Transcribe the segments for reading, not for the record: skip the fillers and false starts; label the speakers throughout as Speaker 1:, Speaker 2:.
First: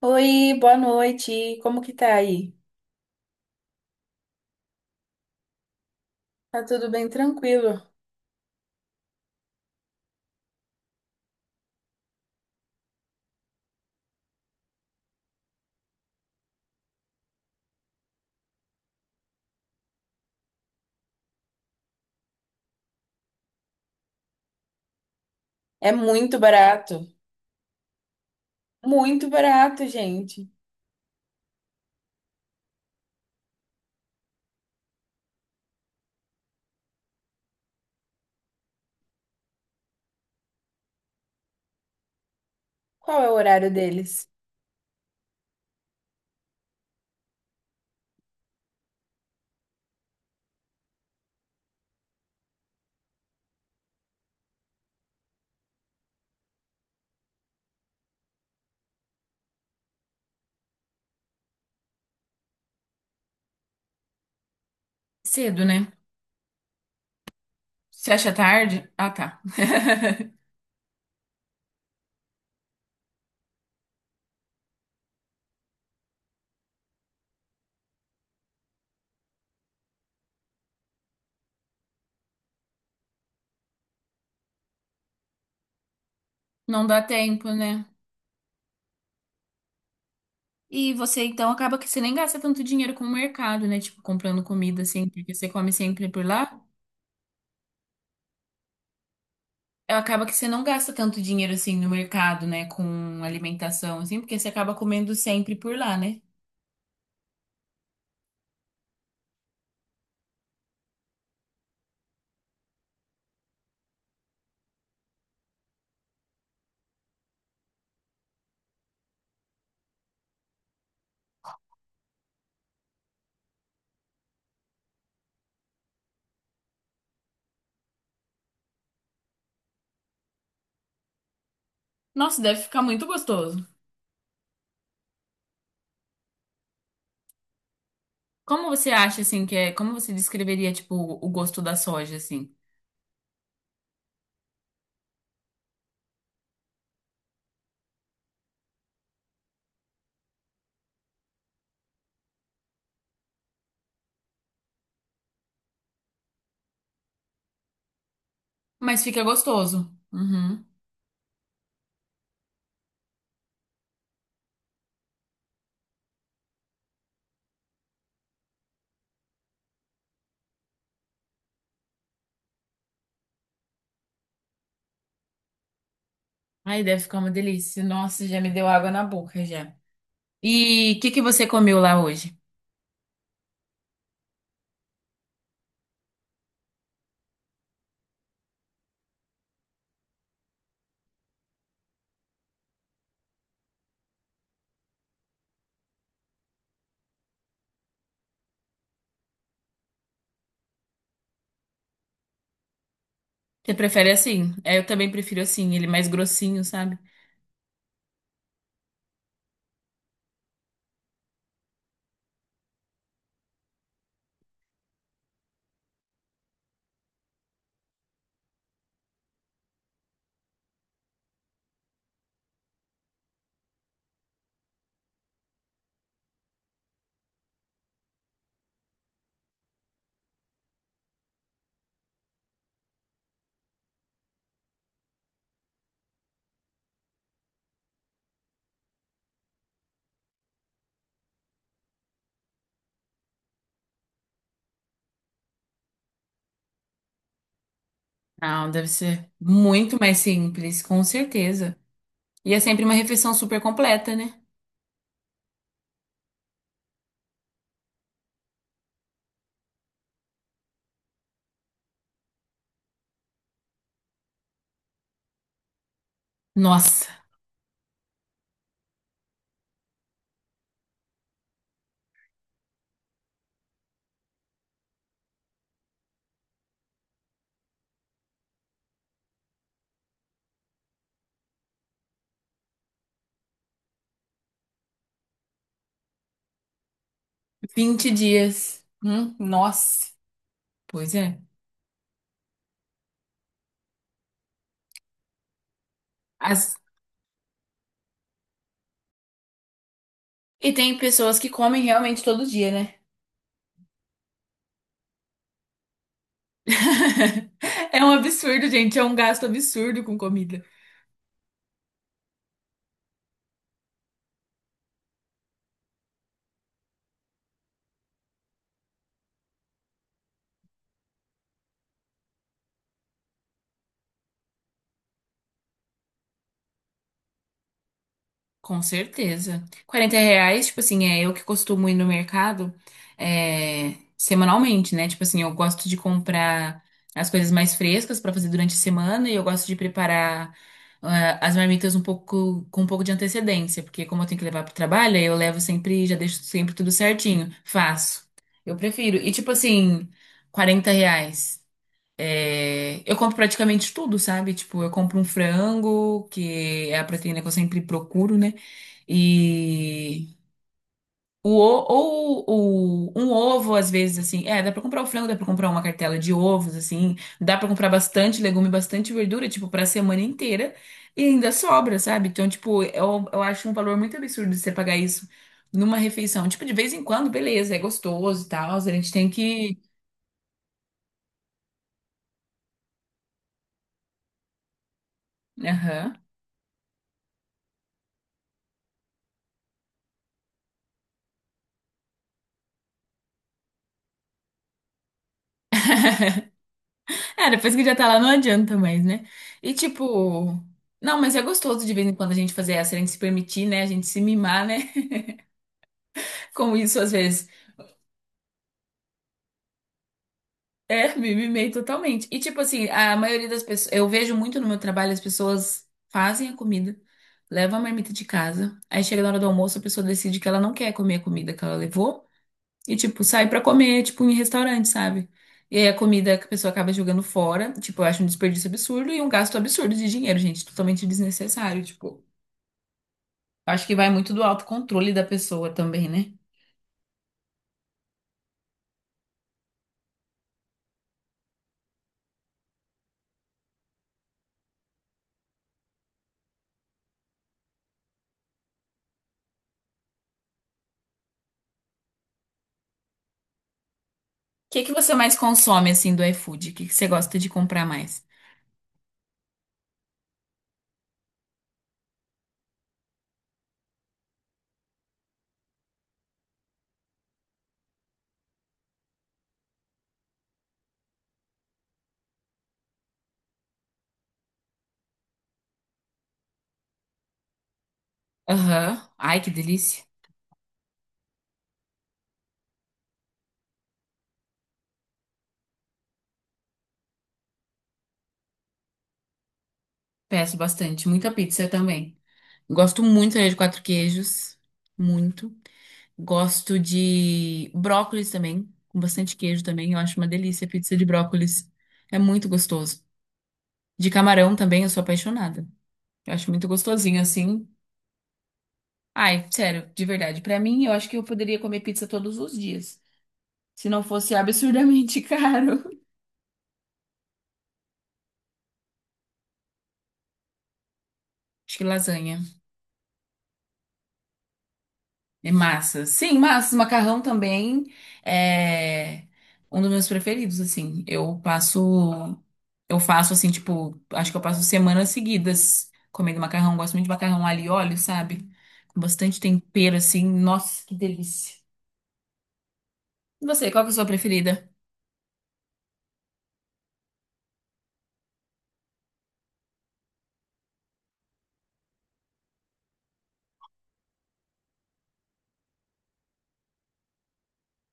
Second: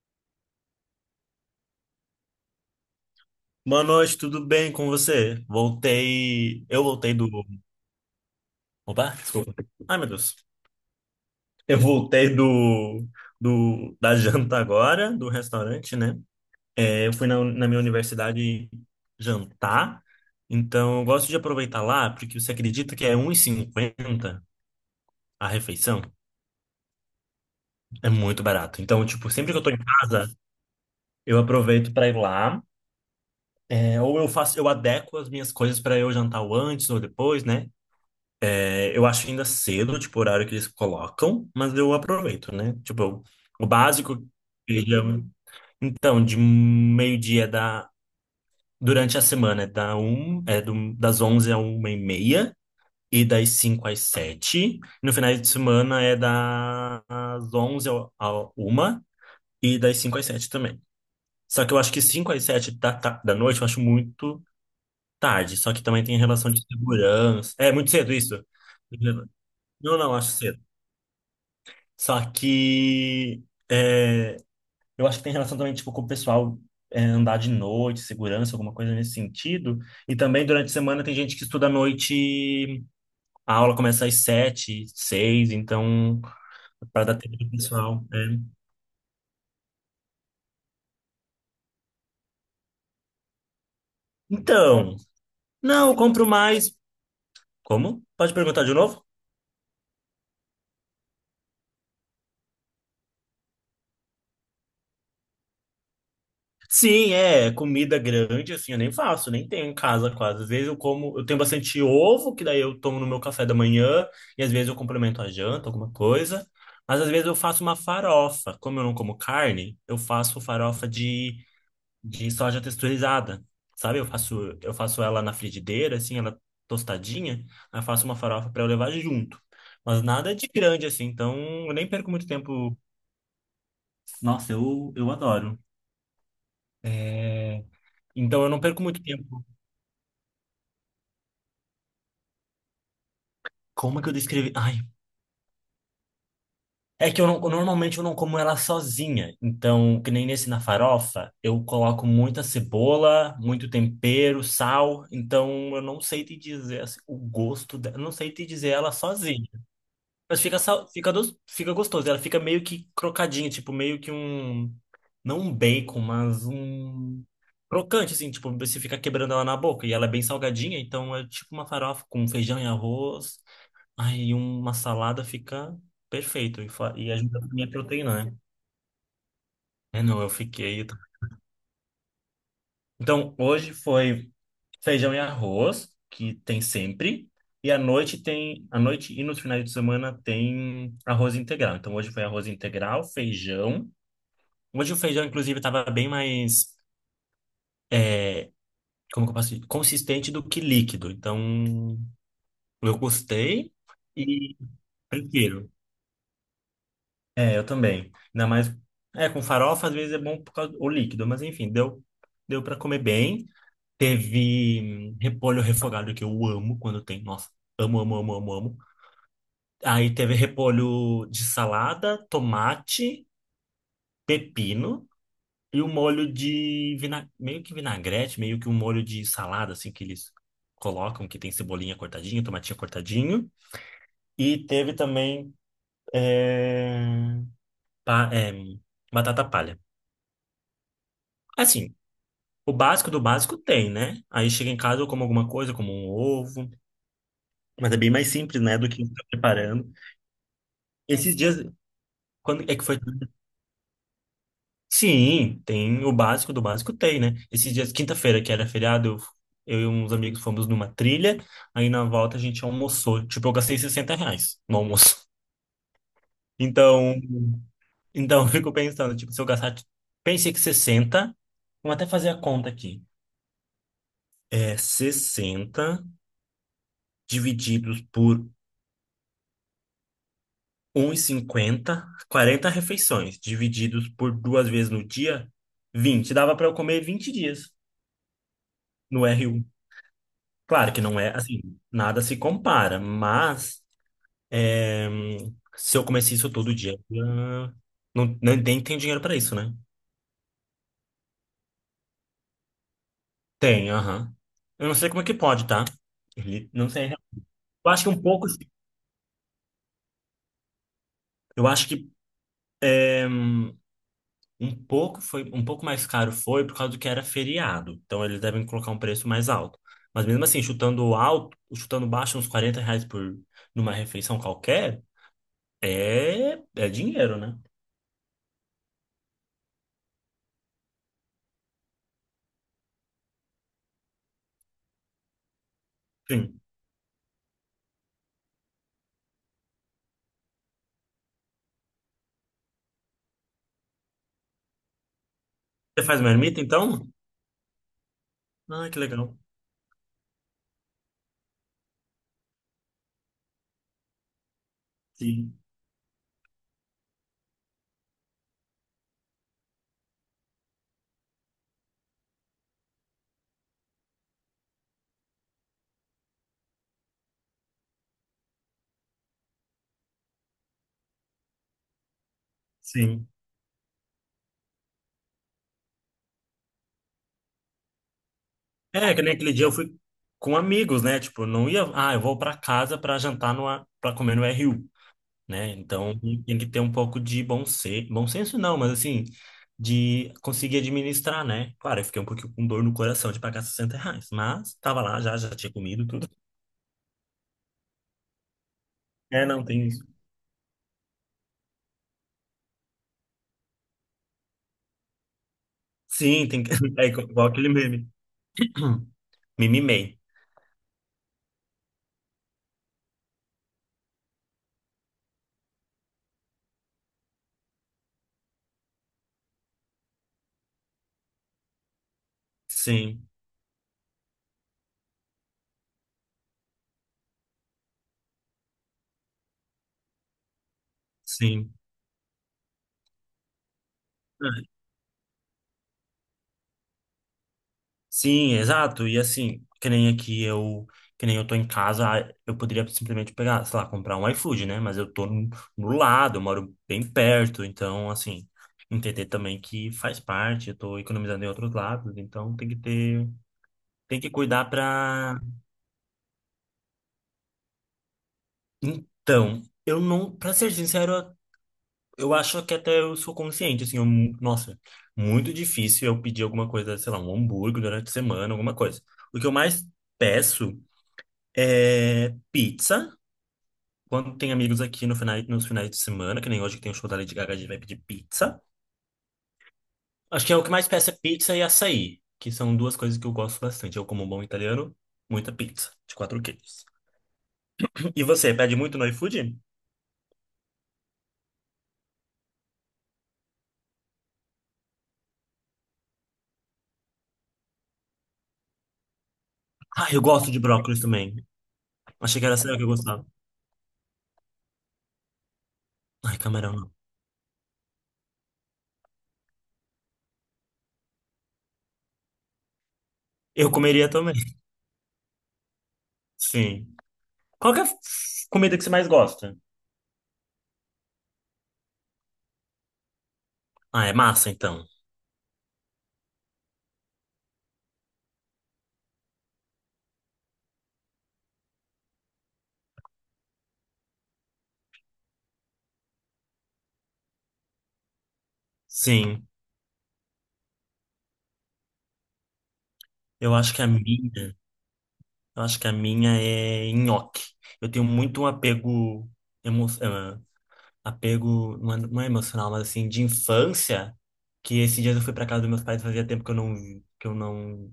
Speaker 1: Oi, boa noite. Como que tá aí?
Speaker 2: Boa noite, tudo bem com você?
Speaker 1: Tá
Speaker 2: Voltei. Eu
Speaker 1: tudo bem
Speaker 2: voltei do.
Speaker 1: tranquilo.
Speaker 2: Opa, desculpa. Ai, meu Deus. Eu voltei do da janta agora, do restaurante, né? É, eu fui na minha universidade jantar, então eu gosto de aproveitar lá, porque você acredita que é 1,50 a
Speaker 1: É
Speaker 2: refeição?
Speaker 1: muito barato.
Speaker 2: É muito barato. Então,
Speaker 1: Muito
Speaker 2: tipo, sempre que eu tô em
Speaker 1: barato,
Speaker 2: casa,
Speaker 1: gente.
Speaker 2: eu aproveito para ir lá. É, ou eu faço, eu adequo as minhas coisas para eu jantar o antes ou depois, né? É, eu acho ainda cedo, tipo, o horário que eles colocam, mas eu aproveito, né?
Speaker 1: Qual
Speaker 2: Tipo,
Speaker 1: é o
Speaker 2: o
Speaker 1: horário
Speaker 2: básico
Speaker 1: deles?
Speaker 2: seja. Então, de meio-dia da. Durante a semana é, da um, é do, das 11 a uma e meia e das 5 às sete. No final de semana é das 11 à 1 e das 5 às 7 também. Só que eu acho que 5 às 7 da noite eu acho muito tarde.
Speaker 1: Cedo,
Speaker 2: Só que
Speaker 1: né?
Speaker 2: também tem relação de segurança. É muito cedo
Speaker 1: Você acha
Speaker 2: isso?
Speaker 1: tarde? Ah, tá.
Speaker 2: Não, não, acho cedo. Só que é, eu acho que tem relação também, tipo, com o pessoal andar de noite, segurança, alguma coisa nesse sentido. E também durante a semana tem gente que estuda à noite, a aula começa às sete, seis, então,
Speaker 1: Não dá
Speaker 2: para dar tempo
Speaker 1: tempo,
Speaker 2: do
Speaker 1: né?
Speaker 2: pessoal. É.
Speaker 1: E você então acaba que você nem gasta tanto dinheiro com o mercado, né? Tipo, comprando comida
Speaker 2: Então,
Speaker 1: assim, porque você come
Speaker 2: não, eu
Speaker 1: sempre por
Speaker 2: compro
Speaker 1: lá.
Speaker 2: mais. Como? Pode perguntar de novo?
Speaker 1: Acaba que você não gasta tanto dinheiro assim no mercado, né? Com alimentação, assim, porque você acaba comendo sempre por lá, né?
Speaker 2: Sim, é comida grande, assim, eu nem faço, nem tenho em casa quase. Às vezes eu como, eu tenho bastante ovo, que daí eu tomo no meu café da manhã, e às vezes eu complemento a janta, alguma coisa. Mas às vezes eu faço uma farofa. Como eu não como carne, eu faço farofa de soja texturizada. Sabe? Eu faço ela na frigideira, assim, ela tostadinha, aí eu faço uma farofa para eu levar junto. Mas nada de grande, assim, então eu nem perco muito
Speaker 1: Nossa, deve
Speaker 2: tempo.
Speaker 1: ficar muito gostoso.
Speaker 2: Nossa, eu adoro. É... Então eu não
Speaker 1: Como
Speaker 2: perco
Speaker 1: você
Speaker 2: muito
Speaker 1: acha assim
Speaker 2: tempo.
Speaker 1: que é, como você descreveria tipo o gosto da soja assim?
Speaker 2: Como é que eu descrevi? Ai, é que eu não, normalmente eu não como ela sozinha. Então, que nem nesse na farofa, eu coloco muita cebola, muito tempero, sal. Então, eu não sei te dizer assim, o gosto dela. Eu não sei te dizer ela
Speaker 1: Mas fica
Speaker 2: sozinha.
Speaker 1: gostoso.
Speaker 2: Mas fica,
Speaker 1: Uhum.
Speaker 2: fica gostoso. Ela fica meio que crocadinha, tipo, meio que um. Não um bacon, mas um. Crocante, assim, tipo, você fica quebrando ela na boca. E ela é bem salgadinha, então é tipo uma farofa com feijão e arroz. Ai, e uma salada fica perfeito e,
Speaker 1: Aí deve
Speaker 2: e
Speaker 1: ficar uma
Speaker 2: ajuda a minha
Speaker 1: delícia.
Speaker 2: proteína,
Speaker 1: Nossa,
Speaker 2: né?
Speaker 1: já me deu água na boca já.
Speaker 2: É, não, eu fiquei.
Speaker 1: E o que que você comeu lá hoje?
Speaker 2: Então, hoje foi feijão e arroz, que tem sempre. E à noite tem, à noite e nos finais de semana tem arroz integral. Então, hoje foi arroz integral, feijão. Hoje o feijão, inclusive, estava bem mais, como que eu posso dizer? Consistente do que líquido. Então, eu gostei
Speaker 1: Você prefere assim?
Speaker 2: e
Speaker 1: É, eu também prefiro
Speaker 2: prefiro.
Speaker 1: assim, ele mais grossinho, sabe?
Speaker 2: É, eu também. Ainda mais. É, com farofa às vezes é bom por causa do líquido, mas enfim, deu, deu para comer bem. Teve repolho refogado que eu amo quando tem. Nossa, amo, amo, amo, amo, amo. Aí teve repolho de salada, tomate, pepino e um molho de meio que vinagrete, meio que um molho de salada, assim, que eles colocam, que tem cebolinha cortadinha, tomatinho cortadinho. E teve também é, pa- é, batata palha. Assim. O básico do básico tem, né? Aí chega em casa, eu como alguma coisa, como um ovo. Mas é bem mais simples,
Speaker 1: Não,
Speaker 2: né,
Speaker 1: deve
Speaker 2: do que ficar
Speaker 1: ser
Speaker 2: preparando.
Speaker 1: muito mais simples, com
Speaker 2: Esses dias,
Speaker 1: certeza. E é
Speaker 2: quando é que
Speaker 1: sempre uma
Speaker 2: foi?
Speaker 1: refeição super completa, né?
Speaker 2: Sim, tem o básico do básico tem, né? Esses dias, quinta-feira, que era feriado, eu e uns amigos fomos numa trilha. Aí na volta a gente almoçou. Tipo, eu gastei R$ 60 no almoço.
Speaker 1: Nossa,
Speaker 2: Então, então, eu fico pensando, tipo, se eu gastar... tipo, pensei que sessenta, vamos até fazer a conta aqui. É 60 divididos por 1,50, 40 refeições, divididos por duas vezes no dia, vinte. Dava para eu comer 20 dias
Speaker 1: 20 dias.
Speaker 2: no R1.
Speaker 1: Nossa.
Speaker 2: Claro que
Speaker 1: Pois
Speaker 2: não é
Speaker 1: é.
Speaker 2: assim, nada se compara, mas é, se eu comesse isso todo
Speaker 1: As-
Speaker 2: dia, ah, não, nem tem dinheiro para isso, né?
Speaker 1: E tem pessoas que comem realmente todo dia, né?
Speaker 2: Tem, aham. Eu não sei como é que pode, tá? Não sei. Eu
Speaker 1: É
Speaker 2: acho que
Speaker 1: um
Speaker 2: um pouco.
Speaker 1: absurdo, gente. É um gasto absurdo com comida.
Speaker 2: Eu acho que. eh, Um pouco foi, um pouco mais caro foi por causa do que era feriado. Então eles devem colocar um preço mais alto. Mas mesmo assim, chutando alto, chutando baixo, uns R$ 40 por, numa refeição qualquer, é, é dinheiro, né?
Speaker 1: Com certeza. 40 reais, tipo assim, é eu que costumo ir no mercado semanalmente, né? Tipo assim, eu gosto de
Speaker 2: Sim.
Speaker 1: comprar as coisas mais frescas pra fazer durante a semana e eu gosto de preparar as marmitas um pouco com um pouco de antecedência, porque como eu tenho que levar pro trabalho, aí eu levo sempre,
Speaker 2: Você
Speaker 1: já
Speaker 2: faz
Speaker 1: deixo
Speaker 2: marmita,
Speaker 1: sempre tudo
Speaker 2: então?
Speaker 1: certinho. Faço. Eu
Speaker 2: Ah, que
Speaker 1: prefiro. E
Speaker 2: legal.
Speaker 1: tipo assim, 40 reais. É, eu compro praticamente tudo, sabe? Tipo, eu compro um
Speaker 2: Sim,
Speaker 1: frango, que é a proteína que eu sempre procuro, né? E ou um ovo, às vezes, assim. É, dá pra comprar o frango, dá pra comprar uma cartela de ovos, assim. Dá pra comprar bastante legume, bastante verdura, tipo, pra semana inteira. E ainda sobra, sabe? Então, tipo,
Speaker 2: sim.
Speaker 1: eu acho um valor muito absurdo você pagar isso numa refeição. Tipo, de vez em quando, beleza, é gostoso e tal. A gente
Speaker 2: É, que
Speaker 1: tem
Speaker 2: nem aquele dia eu
Speaker 1: que.
Speaker 2: fui com amigos, né? Tipo, não ia, ah, eu vou pra casa pra jantar no, a para comer no RU. Né?
Speaker 1: Aham.
Speaker 2: Então tem que ter um pouco de bom senso não, mas assim, de conseguir administrar, né? Claro, eu fiquei um pouquinho com dor no coração de pagar R$ 60, mas tava lá já, já tinha comido tudo.
Speaker 1: É, depois que já tá lá não adianta mais, né?
Speaker 2: É, não,
Speaker 1: E
Speaker 2: tem isso.
Speaker 1: tipo, não, mas é gostoso de vez em quando a gente fazer essa, a gente se permitir, né? A gente se mimar, né?
Speaker 2: Sim, tem que...
Speaker 1: Com isso,
Speaker 2: É
Speaker 1: às
Speaker 2: igual
Speaker 1: vezes.
Speaker 2: aquele meme. Me mimei.
Speaker 1: É, me mimei totalmente. E tipo assim, a maioria das pessoas, eu vejo muito no meu trabalho, as pessoas fazem a comida, levam a marmita de casa, aí chega na hora do almoço, a pessoa decide que ela não quer comer a comida que ela levou e tipo,
Speaker 2: Sim,
Speaker 1: sai pra comer, tipo, em restaurante, sabe? E aí a comida que a pessoa acaba jogando fora, tipo, eu acho um desperdício absurdo e um gasto absurdo de dinheiro, gente, totalmente
Speaker 2: sim.
Speaker 1: desnecessário, tipo. Acho que vai muito do
Speaker 2: É.
Speaker 1: autocontrole da pessoa também, né?
Speaker 2: Sim, exato. E assim, que nem aqui eu, que nem eu tô em casa, ah, eu poderia simplesmente pegar, sei lá, comprar um iFood, né? Mas eu tô no, no lado, eu moro bem perto, então assim, entender também que faz parte, eu tô economizando em outros lados, então tem que ter, tem que cuidar
Speaker 1: O que que você mais
Speaker 2: pra...
Speaker 1: consome, assim, do iFood? O que que você gosta de comprar mais?
Speaker 2: Então, eu não, pra ser sincero, eu acho que até eu sou consciente, assim, eu, nossa, muito difícil eu pedir alguma coisa, sei lá, um hambúrguer durante a semana, alguma coisa. O que eu mais peço é pizza. Quando tem amigos aqui no final, nos finais de semana, que nem hoje que tem o show da Lady Gaga, a gente vai pedir pizza.
Speaker 1: Aham. Ai, que delícia.
Speaker 2: Acho que é o que mais peço é pizza e açaí, que são duas coisas que eu gosto bastante. Eu, como um bom italiano, muita pizza, de quatro queijos. E você, pede muito no iFood?
Speaker 1: Peço bastante. Muita pizza também. Gosto muito de 4 queijos. Muito. Gosto de brócolis também. Com bastante queijo também. Eu
Speaker 2: Ah,
Speaker 1: acho
Speaker 2: eu
Speaker 1: uma
Speaker 2: gosto de
Speaker 1: delícia a pizza
Speaker 2: brócolis
Speaker 1: de
Speaker 2: também.
Speaker 1: brócolis. É
Speaker 2: Achei que
Speaker 1: muito
Speaker 2: era sério que eu
Speaker 1: gostoso.
Speaker 2: gostava.
Speaker 1: De camarão também, eu sou apaixonada. Eu
Speaker 2: Ai,
Speaker 1: acho muito
Speaker 2: camarão não.
Speaker 1: gostosinho, assim. Ai, sério, de verdade. Pra mim, eu acho que eu poderia comer pizza todos os dias.
Speaker 2: Eu
Speaker 1: Se não
Speaker 2: comeria
Speaker 1: fosse
Speaker 2: também.
Speaker 1: absurdamente caro.
Speaker 2: Sim. Qual que é a comida que você mais gosta?
Speaker 1: Acho que lasanha.
Speaker 2: Ah, é massa, então.
Speaker 1: É massa. Sim, massa. Macarrão também é um dos meus preferidos, assim. Eu passo. Eu faço, assim, tipo. Acho que eu passo semanas seguidas comendo macarrão. Gosto muito de macarrão alho e óleo, sabe? Com bastante
Speaker 2: Sim.
Speaker 1: tempero, assim. Nossa, que delícia. E
Speaker 2: Eu
Speaker 1: você,
Speaker 2: acho que
Speaker 1: qual
Speaker 2: a
Speaker 1: que é a sua
Speaker 2: minha.
Speaker 1: preferida?
Speaker 2: Eu acho que a minha é nhoque. Eu tenho muito um apego, emo... ah, apego não é emocional, mas assim, de infância, que esses dias eu fui pra casa dos meus pais, fazia tempo que eu não,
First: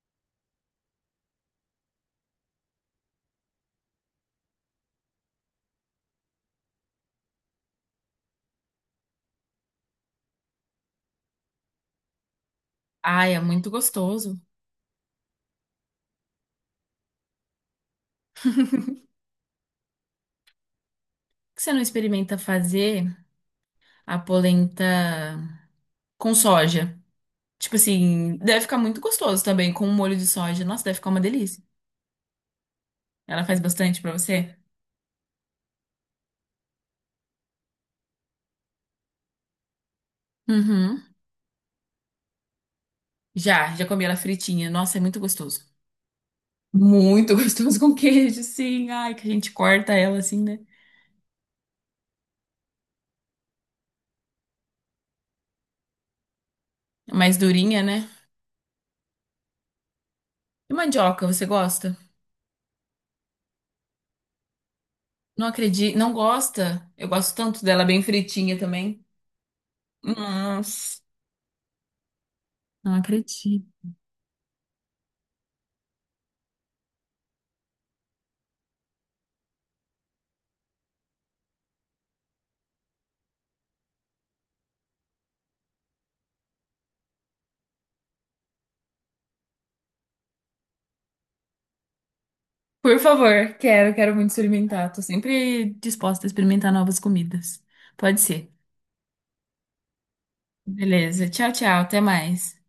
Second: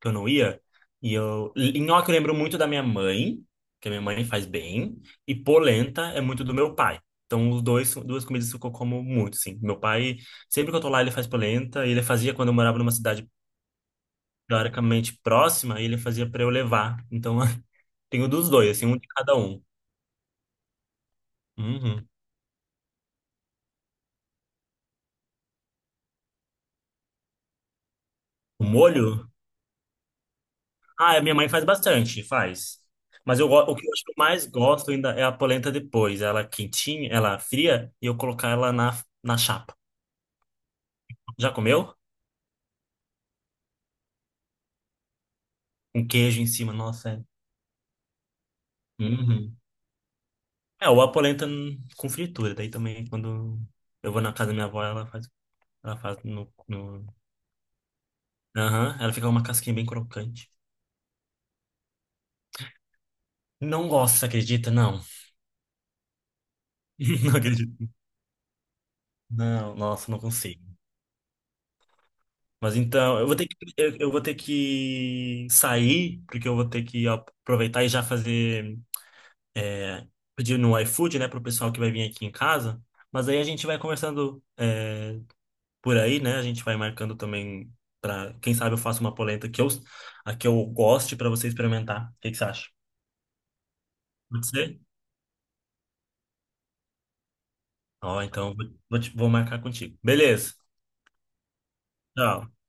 Speaker 2: que eu não ia. E eu, nhoque eu lembro muito da minha mãe, que a minha mãe faz bem, e polenta é muito do meu pai. Então, os dois, duas comidas que eu como muito, sim. Meu pai, sempre que eu tô lá, ele faz polenta, e ele fazia quando eu morava numa cidade
Speaker 1: Ai, é muito gostoso. Por
Speaker 2: teoricamente próxima, e ele fazia pra eu levar. Então, tenho dos dois, assim, um de cada um.
Speaker 1: que você não
Speaker 2: Uhum.
Speaker 1: experimenta fazer a polenta com soja? Tipo assim, deve
Speaker 2: O
Speaker 1: ficar muito
Speaker 2: molho?
Speaker 1: gostoso também com um molho de soja. Nossa, deve ficar
Speaker 2: Ah,
Speaker 1: uma
Speaker 2: a minha mãe
Speaker 1: delícia.
Speaker 2: faz bastante, faz. Mas
Speaker 1: Ela
Speaker 2: eu,
Speaker 1: faz
Speaker 2: o que eu
Speaker 1: bastante
Speaker 2: acho que
Speaker 1: pra
Speaker 2: eu mais
Speaker 1: você?
Speaker 2: gosto ainda é a polenta depois. Ela quentinha, ela fria, e eu colocar ela na, na chapa.
Speaker 1: Uhum.
Speaker 2: Já comeu?
Speaker 1: Já comi ela fritinha. Nossa, é muito gostoso.
Speaker 2: Um queijo em cima, nossa. É,
Speaker 1: Muito gostoso com queijo, sim. Ai, que a gente
Speaker 2: uhum.
Speaker 1: corta ela assim, né?
Speaker 2: É, ou a polenta com fritura. Daí também, quando eu vou na casa da minha avó, ela faz no... no...
Speaker 1: É mais durinha, né?
Speaker 2: Aham, ela fica uma casquinha bem crocante.
Speaker 1: E mandioca, você gosta?
Speaker 2: Não gosto, você acredita? Não.
Speaker 1: Não acredito, não gosta? Eu gosto
Speaker 2: Não
Speaker 1: tanto dela
Speaker 2: acredito.
Speaker 1: bem fritinha também.
Speaker 2: Não, nossa, não consigo.
Speaker 1: Nossa,
Speaker 2: Mas
Speaker 1: não
Speaker 2: então, eu vou ter que,
Speaker 1: acredito.
Speaker 2: eu vou ter que sair, porque eu vou ter que aproveitar e já fazer, é, pedir no iFood, né, pro pessoal que vai vir aqui em casa. Mas aí a gente vai conversando, é, por aí, né? A gente vai marcando também para, quem sabe eu faço uma polenta que eu, a que eu goste para você experimentar. O que que você acha?
Speaker 1: Por favor, quero muito
Speaker 2: Pode ser?
Speaker 1: experimentar. Tô sempre disposta a experimentar novas comidas. Pode
Speaker 2: Ó,
Speaker 1: ser.
Speaker 2: então vou marcar contigo. Beleza.
Speaker 1: Beleza. Tchau, tchau. Até
Speaker 2: Tchau.
Speaker 1: mais.